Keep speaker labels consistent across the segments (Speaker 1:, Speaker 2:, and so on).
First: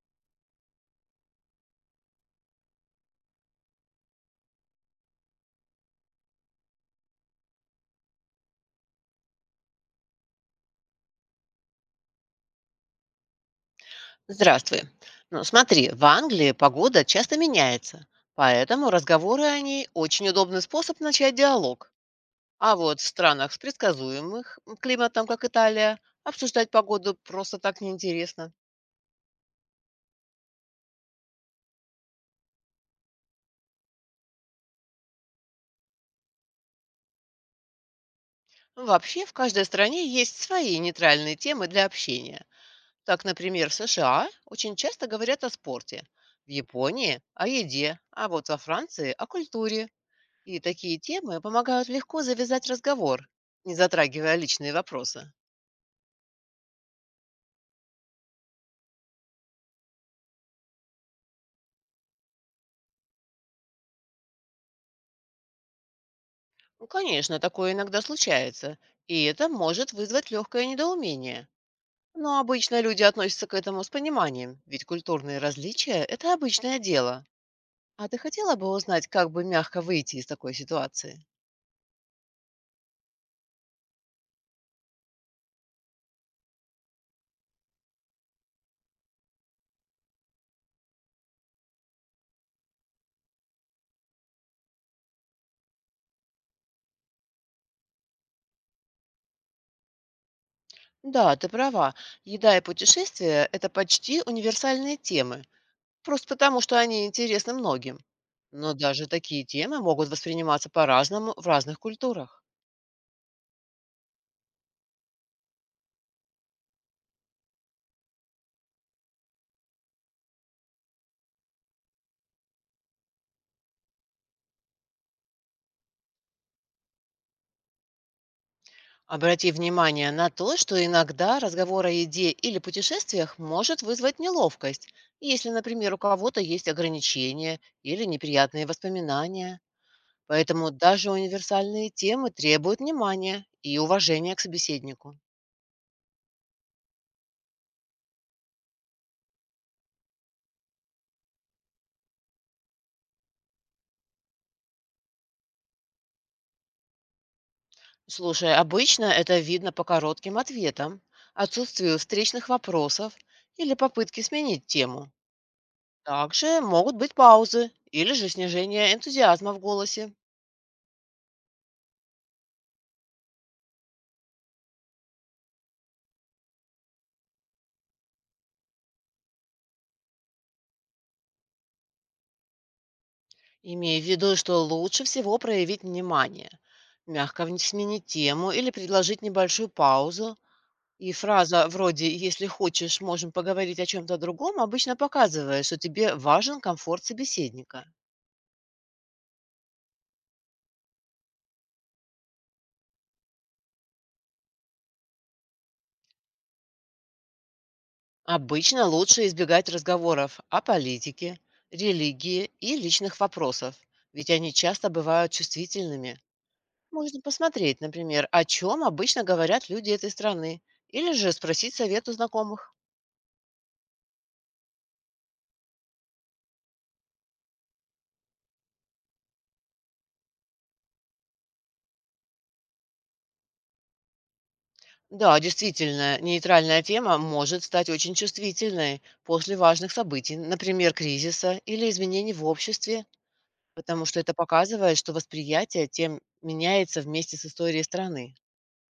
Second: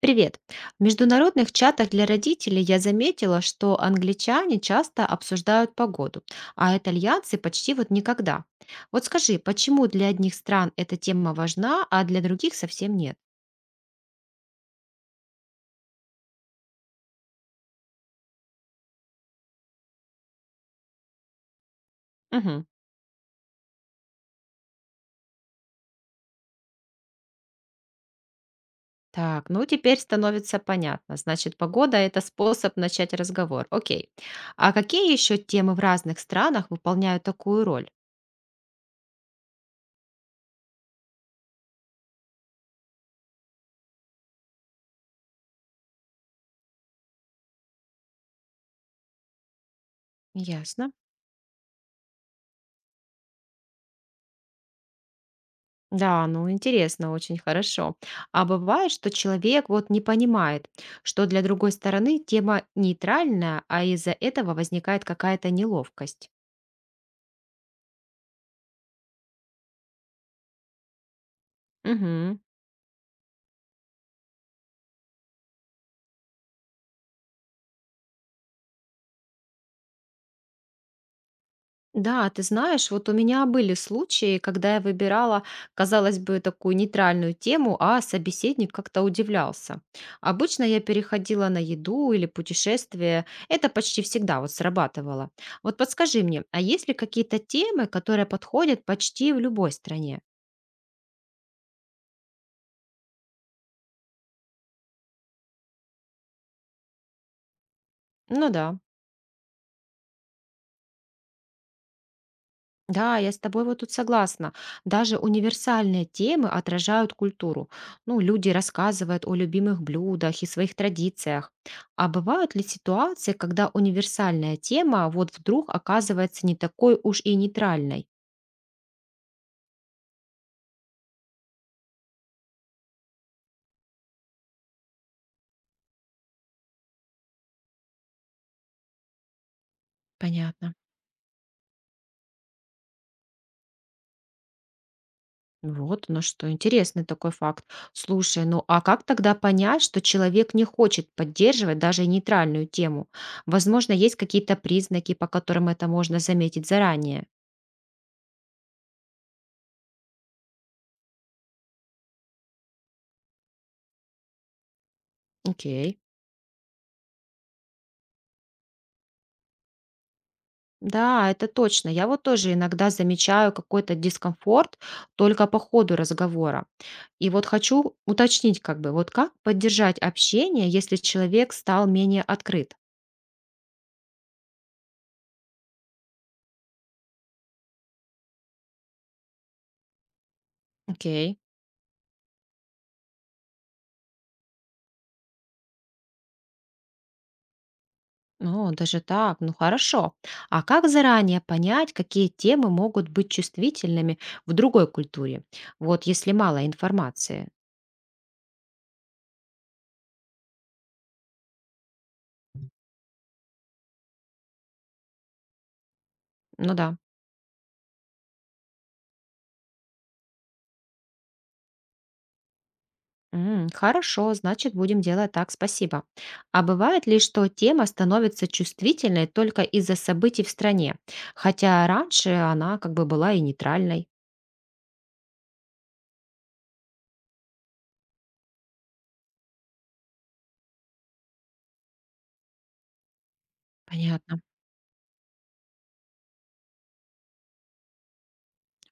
Speaker 1: Привет! В международных чатах для родителей я заметила, что англичане часто обсуждают погоду, а итальянцы почти вот никогда. Вот скажи, почему для одних стран эта тема важна, а для других совсем нет?
Speaker 2: Здравствуй. Ну, смотри, в Англии погода часто меняется, поэтому разговоры о ней очень удобный способ начать диалог.
Speaker 1: Мгм.
Speaker 2: А вот в странах с предсказуемых климатом, как Италия, обсуждать погоду просто так неинтересно.
Speaker 1: Так, ну теперь становится понятно. Значит, погода – это способ начать разговор. Окей. А какие еще темы в разных странах выполняют такую роль?
Speaker 2: Вообще, в каждой стране есть свои нейтральные темы для общения. Так, например, в США очень часто говорят о спорте, в Японии– о еде, а вот во Франции– о культуре. И
Speaker 1: Ясно.
Speaker 2: такие темы помогают легко завязать разговор, не затрагивая личные вопросы.
Speaker 1: Да, ну интересно, очень хорошо. А бывает, что человек вот не понимает, что для другой стороны тема нейтральная, а из-за этого возникает какая-то неловкость.
Speaker 2: Ну, конечно, такое иногда случается, и это может вызвать легкое недоумение.
Speaker 1: Мгм.
Speaker 2: Но обычно люди относятся к этому с пониманием, ведь культурные различия– это обычное дело. А ты хотела бы узнать, как бы мягко выйти из такой ситуации?
Speaker 1: Да, ты знаешь, вот у меня были случаи, когда я выбирала, казалось бы, такую нейтральную тему, а собеседник как-то удивлялся. Обычно я переходила на еду или путешествие. Это почти всегда вот срабатывало. Вот подскажи мне, а есть ли какие-то темы, которые подходят почти в любой стране?
Speaker 2: Да, ты права. Еда и путешествия– это почти универсальные темы, просто потому, что они интересны многим.
Speaker 1: Ну
Speaker 2: Но
Speaker 1: да,
Speaker 2: даже такие темы могут восприниматься по-разному в разных культурах.
Speaker 1: да, я с тобой вот тут согласна. Даже универсальные темы отражают культуру. Ну, люди рассказывают о любимых блюдах и своих традициях. А бывают ли ситуации, когда универсальная тема вот вдруг оказывается не такой уж и нейтральной?
Speaker 2: Обрати внимание на то, что иногда разговор о еде или путешествиях может вызвать неловкость, если, например, у кого-то есть ограничения или неприятные воспоминания. Поэтому
Speaker 1: Понятно.
Speaker 2: даже универсальные темы требуют внимания и уважения к собеседнику.
Speaker 1: Вот, ну что, интересный такой факт. Слушай, ну а как тогда понять, что человек не хочет поддерживать даже нейтральную тему? Возможно, есть какие-то признаки, по которым это можно заметить заранее.
Speaker 2: Слушай, обычно это видно по коротким ответам, отсутствию встречных вопросов или попытке сменить тему.
Speaker 1: Окей.
Speaker 2: Также могут быть паузы или же снижение энтузиазма в голосе.
Speaker 1: Да, это точно. Я вот тоже иногда замечаю какой-то дискомфорт только по ходу разговора. И вот хочу уточнить, как бы, вот как поддержать общение, если человек стал менее открыт?
Speaker 2: Имея в виду, что лучше всего проявить внимание, мягко сменить тему или предложить небольшую паузу. И
Speaker 1: Окей.
Speaker 2: фраза вроде «если хочешь, можем поговорить о чем-то другом» обычно показывает, что тебе важен комфорт собеседника.
Speaker 1: Ну, даже так, ну хорошо. А как заранее понять, какие темы могут быть чувствительными в другой культуре? Вот если мало информации.
Speaker 2: Обычно лучше избегать разговоров о политике, религии и личных вопросах, ведь они часто бывают чувствительными.
Speaker 1: Ну да.
Speaker 2: Можно посмотреть, например, о чем обычно говорят люди этой страны, или же спросить совет у знакомых.
Speaker 1: М, хорошо, значит, будем делать так, спасибо. А бывает ли, что тема становится чувствительной только из-за событий в стране, хотя раньше она как бы была и нейтральной?
Speaker 2: Да, действительно, нейтральная тема может стать очень чувствительной после важных событий, например, кризиса или изменений в обществе, потому что это
Speaker 1: Понятно.
Speaker 2: показывает, что восприятие тем меняется вместе с историей страны.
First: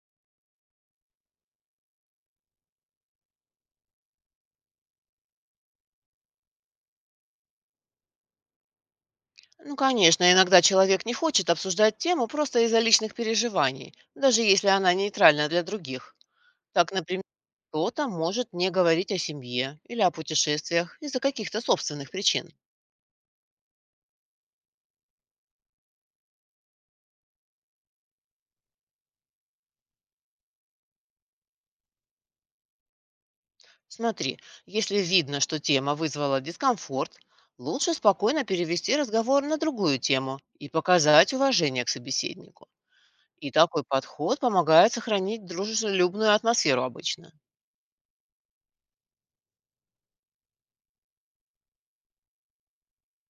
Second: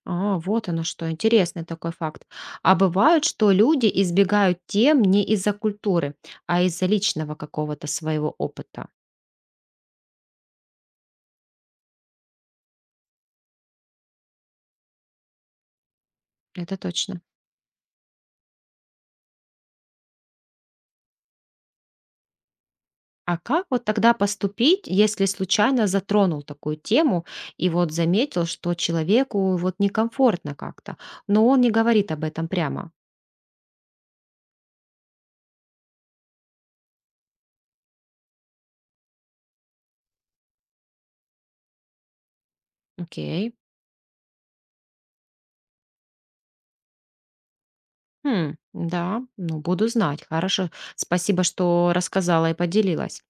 Speaker 1: А, вот оно что, интересный такой факт. А бывает, что люди избегают тем не из-за культуры, а из-за личного какого-то своего опыта.
Speaker 2: Ну, конечно, иногда человек не хочет обсуждать тему просто из-за личных переживаний, даже если она нейтральна для других.
Speaker 1: Это
Speaker 2: Так,
Speaker 1: точно.
Speaker 2: например, кто-то может не говорить о семье или о путешествиях из-за каких-то собственных причин.
Speaker 1: А как вот тогда поступить, если случайно затронул такую тему и вот заметил, что человеку вот некомфортно как-то, но он не говорит об этом прямо?
Speaker 2: Смотри, если видно, что тема вызвала дискомфорт, лучше спокойно перевести разговор на другую тему и показать уважение к собеседнику. И
Speaker 1: Окей.
Speaker 2: такой подход помогает сохранить дружелюбную атмосферу обычно.
Speaker 1: Хм, да, ну буду знать. Хорошо. Спасибо, что рассказала и поделилась.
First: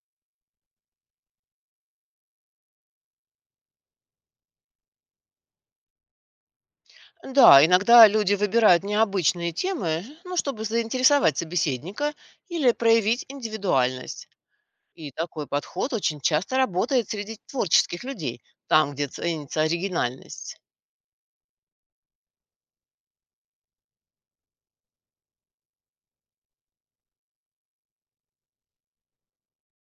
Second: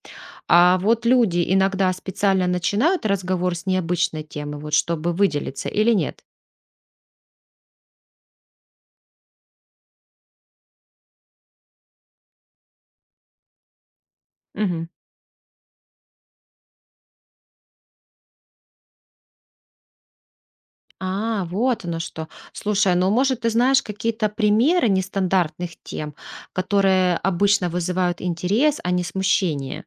Speaker 1: А вот люди иногда специально начинают разговор с необычной темы, вот чтобы выделиться или нет?
Speaker 2: Да, иногда люди выбирают необычные темы, ну, чтобы заинтересовать собеседника или проявить индивидуальность.
Speaker 1: Мгм.
Speaker 2: И такой подход очень часто работает среди творческих людей, там, где ценится оригинальность.
Speaker 1: А, вот оно что. Слушай, ну, может, ты знаешь какие-то примеры нестандартных тем, которые обычно вызывают интерес, а не смущение?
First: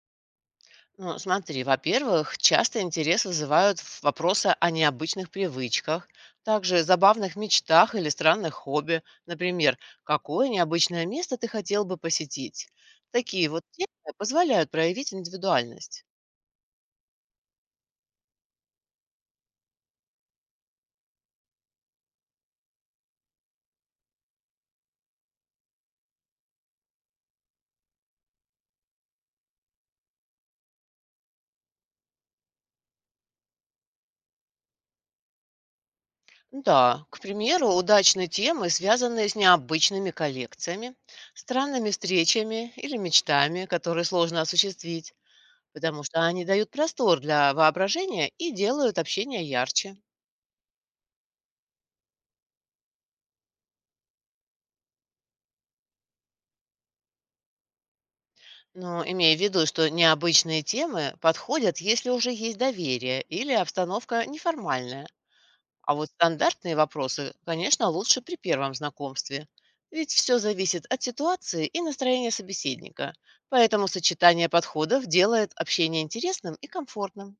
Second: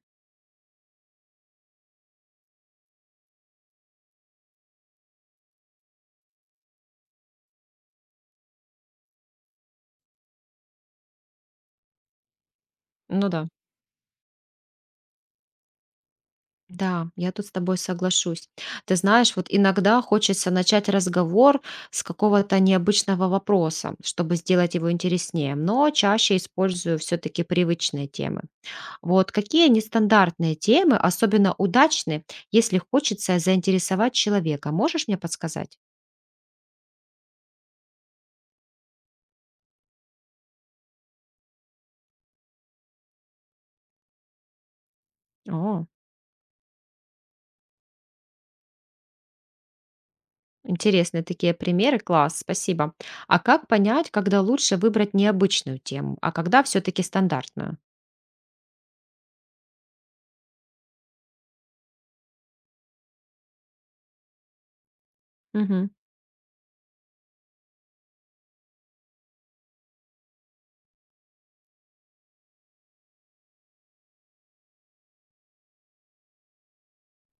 Speaker 2: Ну, смотри, во-первых, часто интерес вызывают вопросы о необычных привычках, также забавных мечтах или странных хобби. Например, какое необычное место ты хотел бы посетить?
Speaker 1: Ну да.
Speaker 2: Такие вот темы позволяют проявить индивидуальность.
Speaker 1: Да, я тут с тобой соглашусь. Ты знаешь, вот иногда хочется начать разговор с какого-то необычного вопроса, чтобы сделать его интереснее, но чаще использую все-таки привычные темы. Вот какие нестандартные темы особенно удачны, если хочется заинтересовать человека? Можешь мне подсказать?
Speaker 2: Да, к примеру, удачные темы, связанные с необычными коллекциями, странными встречами или мечтами, которые сложно осуществить,
Speaker 1: О.
Speaker 2: потому что они дают простор для воображения и делают общение ярче.
Speaker 1: Интересные такие примеры, класс, спасибо. А как понять, когда лучше выбрать необычную тему, а когда все-таки стандартную?
Speaker 2: Но имея в виду, что необычные темы подходят, если уже есть доверие или обстановка неформальная.
Speaker 1: Мгм.
Speaker 2: А вот стандартные вопросы, конечно, лучше при первом знакомстве. Ведь все зависит от ситуации и настроения собеседника. Поэтому сочетание подходов делает общение интересным и комфортным.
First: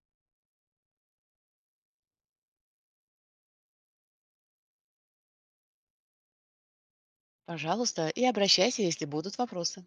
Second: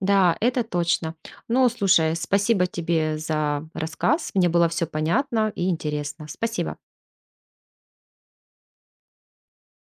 Speaker 1: Да, это точно. Ну, слушай, спасибо тебе за рассказ. Мне было все понятно и интересно. Спасибо.
Speaker 2: Пожалуйста, и обращайся, если будут вопросы.